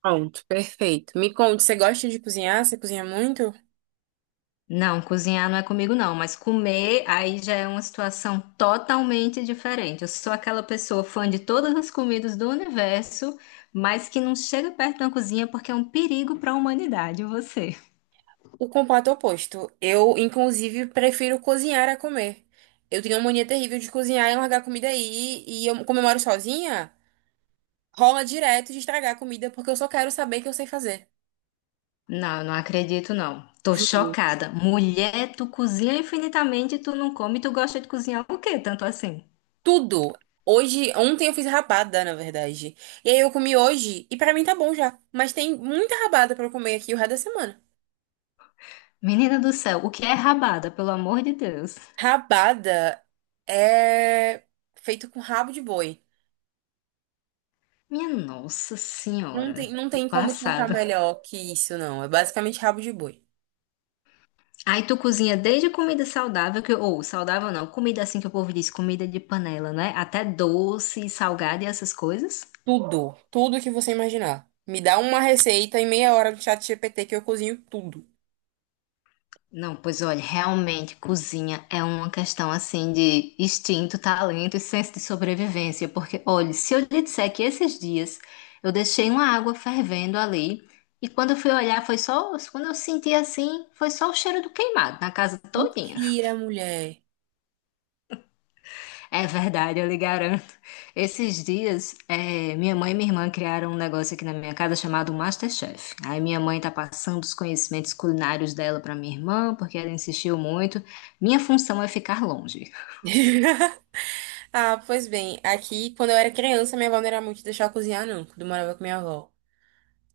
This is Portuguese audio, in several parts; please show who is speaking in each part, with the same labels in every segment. Speaker 1: Pronto, perfeito. Me conte, você gosta de cozinhar? Você cozinha muito?
Speaker 2: Não, cozinhar não é comigo não, mas comer aí já é uma situação totalmente diferente. Eu sou aquela pessoa fã de todas as comidas do universo, mas que não chega perto da cozinha porque é um perigo para a humanidade, e você.
Speaker 1: O completo oposto. Eu, inclusive, prefiro cozinhar a comer. Eu tenho uma mania terrível de cozinhar e largar a comida aí. E eu, como eu moro sozinha, rola direto de estragar a comida porque eu só quero saber que eu sei fazer.
Speaker 2: Não, eu não acredito não. Tô
Speaker 1: Juro.
Speaker 2: chocada. Mulher, tu cozinha infinitamente, tu não come, tu gosta de cozinhar o quê? Tanto assim.
Speaker 1: Tudo. Hoje, ontem eu fiz rabada, na verdade. E aí eu comi hoje e pra mim tá bom já. Mas tem muita rabada pra eu comer aqui o resto da semana.
Speaker 2: Menina do céu, o que é rabada, pelo amor de Deus?
Speaker 1: Rabada é feito com rabo de boi.
Speaker 2: Minha nossa
Speaker 1: Não tem,
Speaker 2: senhora,
Speaker 1: não
Speaker 2: tô
Speaker 1: tem como explicar
Speaker 2: passada.
Speaker 1: melhor que isso, não. É basicamente rabo de boi.
Speaker 2: Aí tu cozinha desde comida saudável, que, ou saudável não, comida assim que o povo diz, comida de panela, né? Até doce, salgado e essas coisas.
Speaker 1: Tudo, tudo que você imaginar. Me dá uma receita em meia hora do chat GPT que eu cozinho tudo.
Speaker 2: Não, pois olha, realmente cozinha é uma questão assim de instinto, talento e senso de sobrevivência. Porque, olha, se eu lhe disser que esses dias eu deixei uma água fervendo ali, e quando eu fui olhar, foi só, quando eu senti assim, foi só o cheiro do queimado na casa todinha.
Speaker 1: Mentira, mulher.
Speaker 2: É verdade, eu lhe garanto. Esses dias, minha mãe e minha irmã criaram um negócio aqui na minha casa chamado MasterChef. Aí minha mãe tá passando os conhecimentos culinários dela pra minha irmã, porque ela insistiu muito. Minha função é ficar longe.
Speaker 1: Ah, pois bem, aqui quando eu era criança, minha avó não era muito de deixar eu cozinhar, não, quando eu morava com minha avó.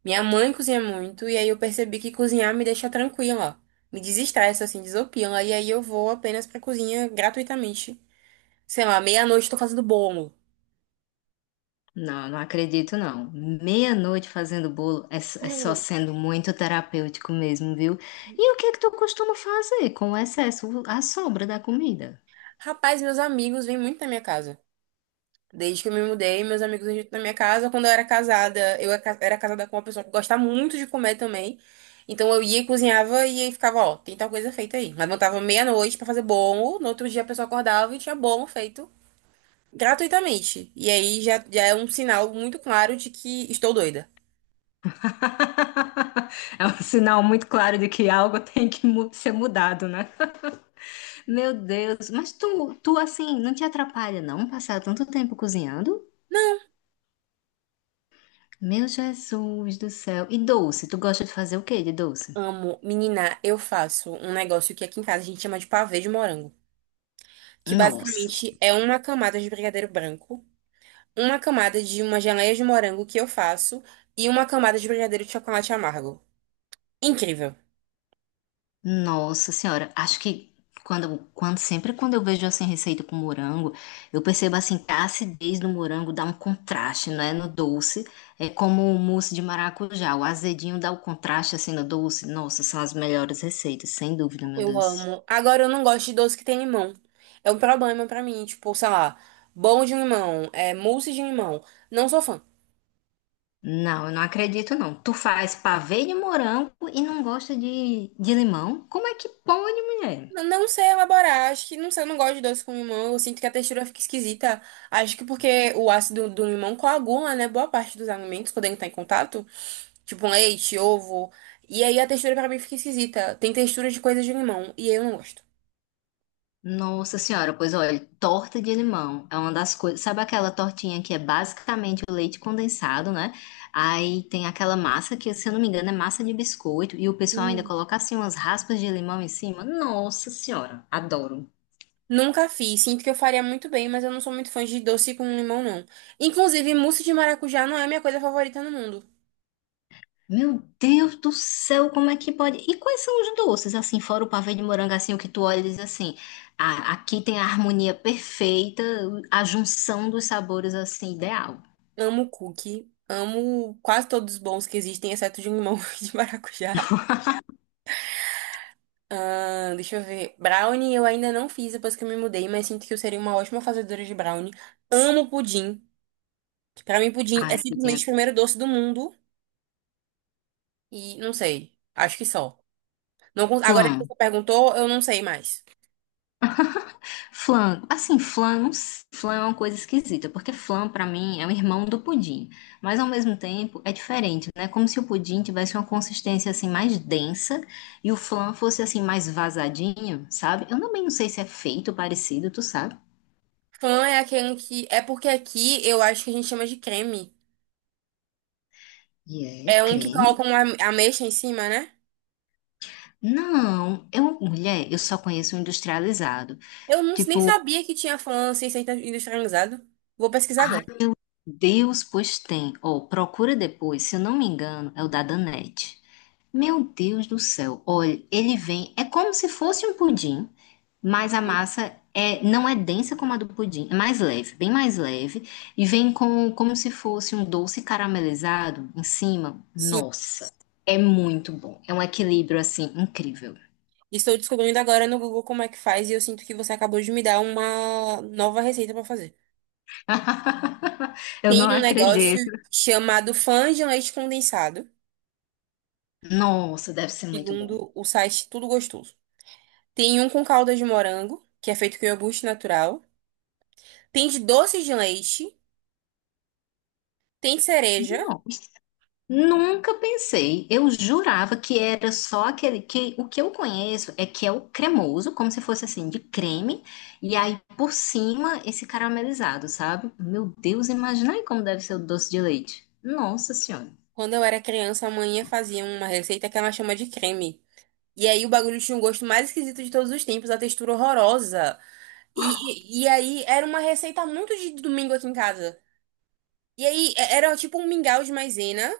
Speaker 1: Minha mãe cozinha muito, e aí eu percebi que cozinhar me deixa tranquila, me desestressa, assim, desopila, e aí eu vou apenas pra cozinha gratuitamente. Sei lá, meia-noite tô fazendo bolo.
Speaker 2: Não, não acredito não. Meia-noite fazendo bolo é, é só
Speaker 1: Juro.
Speaker 2: sendo muito terapêutico mesmo, viu? E o que é que tu costuma fazer com o excesso, a sobra da comida?
Speaker 1: Rapaz, meus amigos vêm muito na minha casa. Desde que eu me mudei, meus amigos vêm muito na minha casa. Quando eu era casada, eu era casada com uma pessoa que gosta muito de comer também. Então eu ia e cozinhava e aí ficava, ó, tem tal coisa feita aí. Mas montava meia-noite pra fazer bolo. No outro dia a pessoa acordava e tinha bolo feito gratuitamente. E aí já é um sinal muito claro de que estou doida.
Speaker 2: É um sinal muito claro de que algo tem que ser mudado, né? Meu Deus, mas tu assim, não te atrapalha não passar tanto tempo cozinhando? Meu Jesus do céu. E doce, tu gosta de fazer o quê de doce?
Speaker 1: Amo, menina, eu faço um negócio que aqui em casa a gente chama de pavê de morango, que
Speaker 2: Nossa,
Speaker 1: basicamente é uma camada de brigadeiro branco, uma camada de uma geleia de morango que eu faço e uma camada de brigadeiro de chocolate amargo. Incrível.
Speaker 2: nossa senhora, acho que quando sempre quando eu vejo assim receita com morango, eu percebo assim que a acidez do morango dá um contraste, não é, no doce. É como o mousse de maracujá, o azedinho dá o contraste assim no doce. Nossa, são as melhores receitas, sem dúvida, meu
Speaker 1: Eu
Speaker 2: Deus.
Speaker 1: amo. Agora eu não gosto de doce que tem limão. É um problema pra mim, tipo, sei lá, bolo de limão, é mousse de limão. Não sou fã.
Speaker 2: Não, eu não acredito não. Tu faz pavê de morango e não gosta de limão? Como é que pode, mulher?
Speaker 1: Não sei elaborar, acho que não sei, eu não gosto de doce com limão, eu sinto que a textura fica esquisita. Acho que porque o ácido do limão coagula, né, boa parte dos alimentos quando ele tá em contato, tipo leite, ovo, e aí a textura pra mim fica esquisita. Tem textura de coisa de limão e eu não gosto.
Speaker 2: Nossa senhora, pois olha, torta de limão é uma das coisas. Sabe aquela tortinha que é basicamente o leite condensado, né? Aí tem aquela massa que, se eu não me engano, é massa de biscoito e o pessoal ainda coloca assim umas raspas de limão em cima. Nossa senhora, adoro.
Speaker 1: Nunca fiz. Sinto que eu faria muito bem, mas eu não sou muito fã de doce com limão, não. Inclusive, mousse de maracujá não é a minha coisa favorita no mundo.
Speaker 2: Meu Deus do céu, como é que pode? E quais são os doces, assim, fora o pavê de morango, assim, o que tu olha e diz assim, ah, aqui tem a harmonia perfeita, a junção dos sabores, assim, ideal.
Speaker 1: Amo cookie. Amo quase todos os bons que existem, exceto de limão e de maracujá. Ah, deixa eu ver. Brownie eu ainda não fiz depois que eu me mudei, mas sinto que eu seria uma ótima fazedora de brownie. Amo pudim. Pra mim, pudim
Speaker 2: Ah,
Speaker 1: é
Speaker 2: aqui tem
Speaker 1: simplesmente o primeiro doce do mundo. E não sei. Acho que só. Não, con- Agora que
Speaker 2: flan.
Speaker 1: você perguntou, eu não sei mais.
Speaker 2: Flan, assim, flan, não sei, flan é uma coisa esquisita, porque flan, pra mim, é o irmão do pudim. Mas, ao mesmo tempo, é diferente, né? Como se o pudim tivesse uma consistência, assim, mais densa e o flan fosse, assim, mais vazadinho, sabe? Eu também não sei se é feito parecido, tu sabe?
Speaker 1: Flan é aquele que. É porque aqui eu acho que a gente chama de creme.
Speaker 2: E é
Speaker 1: É um que
Speaker 2: creme?
Speaker 1: coloca uma ameixa em cima, né?
Speaker 2: Não, eu, mulher, eu só conheço o industrializado.
Speaker 1: Eu não, nem
Speaker 2: Tipo,
Speaker 1: sabia que tinha flan sem ser industrializado. Vou pesquisar
Speaker 2: ai,
Speaker 1: agora.
Speaker 2: Deus, pois tem. Ó, procura depois, se eu não me engano, é o da Danette. Meu Deus do céu. Olha, ele vem, é como se fosse um pudim, mas a
Speaker 1: Hum.
Speaker 2: massa é, não é densa como a do pudim, é mais leve, bem mais leve, e vem com, como se fosse um doce caramelizado em cima.
Speaker 1: Sim,
Speaker 2: Nossa, é muito bom. É um equilíbrio assim incrível.
Speaker 1: estou descobrindo agora no Google como é que faz e eu sinto que você acabou de me dar uma nova receita para fazer.
Speaker 2: Eu não
Speaker 1: Tem um negócio
Speaker 2: acredito.
Speaker 1: chamado flan de leite condensado,
Speaker 2: Nossa, deve ser muito bom.
Speaker 1: segundo o site Tudo Gostoso. Tem um com calda de morango, que é feito com iogurte natural. Tem de doce de leite, tem cereja.
Speaker 2: Nossa, nunca pensei. Eu jurava que era só aquele que o que eu conheço é que é o cremoso, como se fosse assim de creme, e aí por cima esse caramelizado, sabe? Meu Deus, imagina aí como deve ser o doce de leite. Nossa Senhora.
Speaker 1: Quando eu era criança, a manhã fazia uma receita que ela chama de creme. E aí o bagulho tinha um gosto mais esquisito de todos os tempos, a textura horrorosa. E, e aí era uma receita muito de domingo aqui em casa. E aí era tipo um mingau de maisena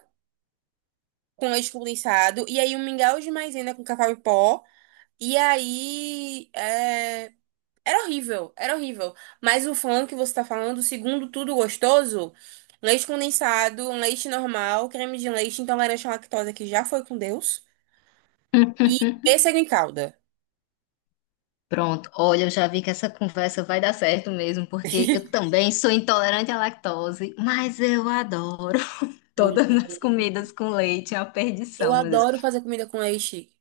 Speaker 1: com leite condensado. E aí um mingau de maisena com cacau em pó. E aí era horrível, era horrível. Mas o flan que você tá falando, segundo tudo gostoso, leite condensado, um leite normal, creme de leite, intolerância à lactose que já foi com Deus. E pêssego em calda.
Speaker 2: Pronto, olha, eu já vi que essa conversa vai dar certo mesmo, porque eu também sou intolerante à lactose, mas eu adoro. Todas
Speaker 1: Mulher,
Speaker 2: as comidas com leite é uma
Speaker 1: eu
Speaker 2: perdição, meu Deus.
Speaker 1: adoro fazer comida com leite.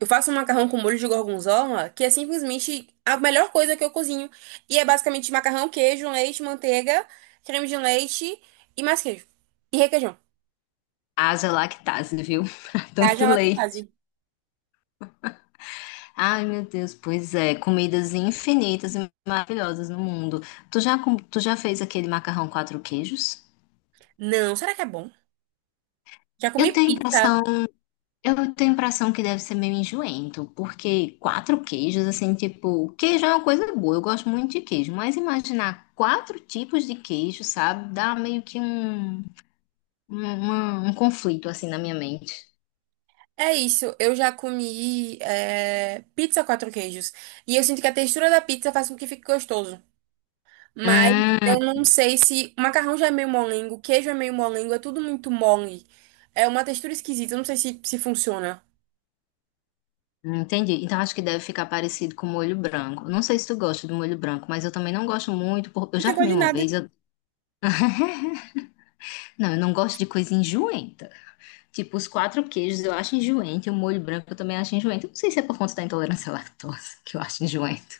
Speaker 1: Eu faço um macarrão com molho de gorgonzola, que é simplesmente a melhor coisa que eu cozinho. E é basicamente macarrão, queijo, leite, manteiga, creme de leite e mais queijo. E requeijão.
Speaker 2: Haja lactase, viu?
Speaker 1: Haja
Speaker 2: Tanto leite.
Speaker 1: lactase.
Speaker 2: Ai, meu Deus, pois é. Comidas infinitas e maravilhosas no mundo. Tu já, tu já fez aquele macarrão quatro queijos?
Speaker 1: Não, será que é bom? Já comi
Speaker 2: Eu tenho a
Speaker 1: pizza.
Speaker 2: impressão, eu tenho a impressão que deve ser meio enjoento, porque quatro queijos, assim, tipo, queijo é uma coisa boa, eu gosto muito de queijo, mas imaginar quatro tipos de queijo, sabe? Dá meio que um conflito, assim, na minha mente.
Speaker 1: É isso, eu já comi é, pizza quatro queijos. E eu sinto que a textura da pizza faz com que fique gostoso. Mas
Speaker 2: Hum.
Speaker 1: eu não sei se. O macarrão já é meio molengo, o queijo é meio molengo, é tudo muito mole. É uma textura esquisita, eu não sei se funciona.
Speaker 2: Entendi. Então acho que deve ficar parecido com molho branco. Não sei se tu gosta do molho branco, mas eu também não gosto muito. Eu
Speaker 1: Não
Speaker 2: já
Speaker 1: tem gosto
Speaker 2: comi
Speaker 1: de
Speaker 2: uma
Speaker 1: nada.
Speaker 2: vez. Não, eu não gosto de coisa enjoenta. Tipo, os quatro queijos eu acho enjoento e o molho branco eu também acho enjoento. Eu não sei se é por conta da intolerância à lactose que eu acho enjoento.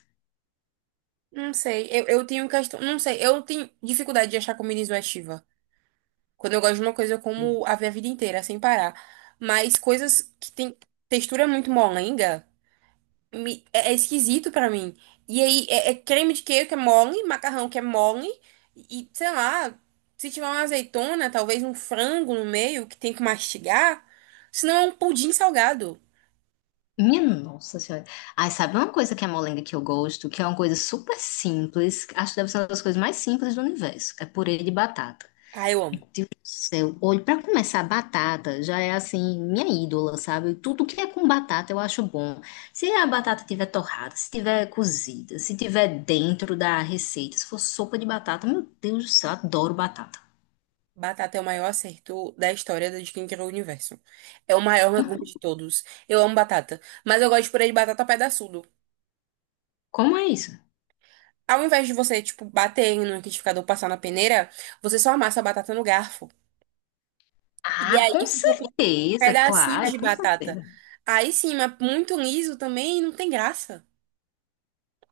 Speaker 1: Não sei, eu tenho questão. Não sei, eu tenho dificuldade de achar comida enjoativa. Quando eu gosto de uma coisa, eu como a minha vida inteira, sem parar. Mas coisas que tem textura muito molenga. É esquisito pra mim. E aí, é creme de queijo que é mole, macarrão que é mole, e sei lá, se tiver uma azeitona, talvez um frango no meio que tem que mastigar, senão é um pudim salgado.
Speaker 2: Minha nossa senhora. Ai, sabe uma coisa que é molenga que eu gosto, que é uma coisa super simples. Acho que deve ser uma das coisas mais simples do universo. É purê de batata.
Speaker 1: Ah, eu amo.
Speaker 2: Seu olho, para começar, batata já é assim, minha ídola, sabe? Tudo que é com batata eu acho bom. Se a batata tiver torrada, se tiver cozida, se tiver dentro da receita, se for sopa de batata, meu Deus do céu, adoro batata.
Speaker 1: Batata é o maior acerto da história da de quem criou o universo. É o maior legume de todos. Eu amo batata, mas eu gosto de purê de batata pedaçudo.
Speaker 2: Como é isso?
Speaker 1: Ao invés de você, tipo, bater no liquidificador, passar na peneira, você só amassa a batata no garfo. E
Speaker 2: Ah,
Speaker 1: aí
Speaker 2: com
Speaker 1: fica com
Speaker 2: certeza,
Speaker 1: pedacinhos
Speaker 2: claro,
Speaker 1: de
Speaker 2: com
Speaker 1: batata.
Speaker 2: certeza.
Speaker 1: Aí sim, mas muito liso também não tem graça.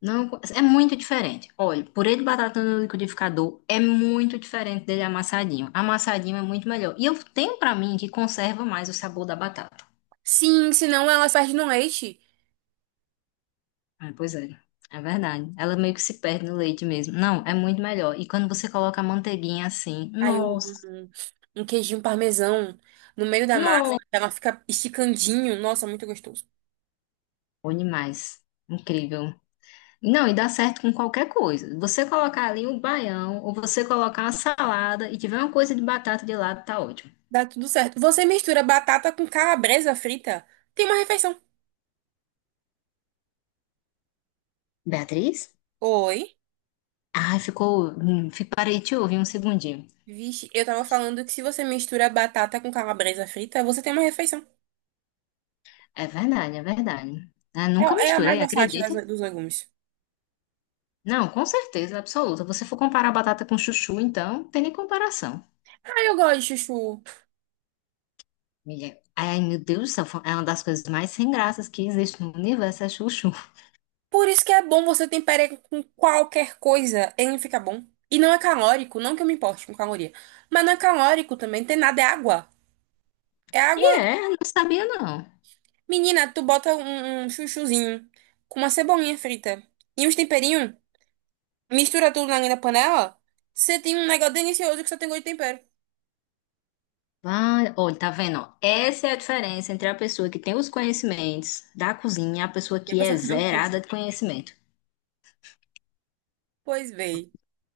Speaker 2: Não, é muito diferente. Olha, purê de batata no liquidificador é muito diferente dele amassadinho. Amassadinho é muito melhor. E eu tenho pra mim que conserva mais o sabor da batata.
Speaker 1: Sim, senão elas perdem no leite.
Speaker 2: Ah, pois é, é verdade. Ela meio que se perde no leite mesmo. Não, é muito melhor. E quando você coloca a manteiguinha assim,
Speaker 1: Aí eu
Speaker 2: nossa,
Speaker 1: amo um queijinho parmesão no meio da massa,
Speaker 2: nossa,
Speaker 1: ela fica esticandinho. Nossa, muito gostoso.
Speaker 2: bom demais. Incrível. Não, e dá certo com qualquer coisa. Você colocar ali o baião, ou você colocar uma salada e tiver uma coisa de batata de lado, tá ótimo.
Speaker 1: Dá tudo certo. Você mistura batata com calabresa frita, tem uma refeição.
Speaker 2: Beatriz?
Speaker 1: Oi?
Speaker 2: Ai, ficou. Parei de te ouvir um segundinho.
Speaker 1: Vixe, eu tava falando que se você mistura batata com calabresa frita, você tem uma refeição.
Speaker 2: É verdade, é verdade. Ah, nunca
Speaker 1: É, é a mais
Speaker 2: misturei,
Speaker 1: versátil
Speaker 2: acredita?
Speaker 1: dos legumes.
Speaker 2: Não, com certeza, absoluta. Você for comparar batata com chuchu, então, não tem nem comparação.
Speaker 1: Ah, eu gosto de chuchu.
Speaker 2: Amiga, ai, meu Deus do céu, é uma das coisas mais sem graças que existe no universo, é chuchu.
Speaker 1: Por isso que é bom você temperar com qualquer coisa, ele fica bom. E não é calórico, não que eu me importe com caloria. Mas não é calórico também, tem nada, é água. É
Speaker 2: E
Speaker 1: água.
Speaker 2: é, não sabia não.
Speaker 1: Menina, tu bota um chuchuzinho com uma cebolinha frita e uns temperinhos, mistura tudo na linha da panela, você tem um negócio delicioso que só tem gosto de tempero.
Speaker 2: Vai, olha, tá vendo, ó? Essa é a diferença entre a pessoa que tem os conhecimentos da cozinha e a pessoa
Speaker 1: E a
Speaker 2: que é
Speaker 1: pessoa que não tem.
Speaker 2: zerada de conhecimento.
Speaker 1: Pois bem.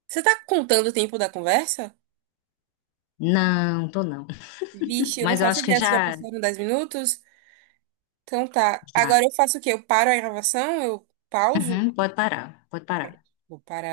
Speaker 1: Você tá contando o tempo da conversa?
Speaker 2: Não, tô não.
Speaker 1: Vixe, eu não
Speaker 2: Mas eu
Speaker 1: faço
Speaker 2: acho que
Speaker 1: ideia se já
Speaker 2: já,
Speaker 1: passaram 10 minutos. Então tá.
Speaker 2: já.
Speaker 1: Agora eu faço o quê? Eu paro a gravação? Eu pauso?
Speaker 2: Uhum, pode parar, pode parar.
Speaker 1: Vou parar.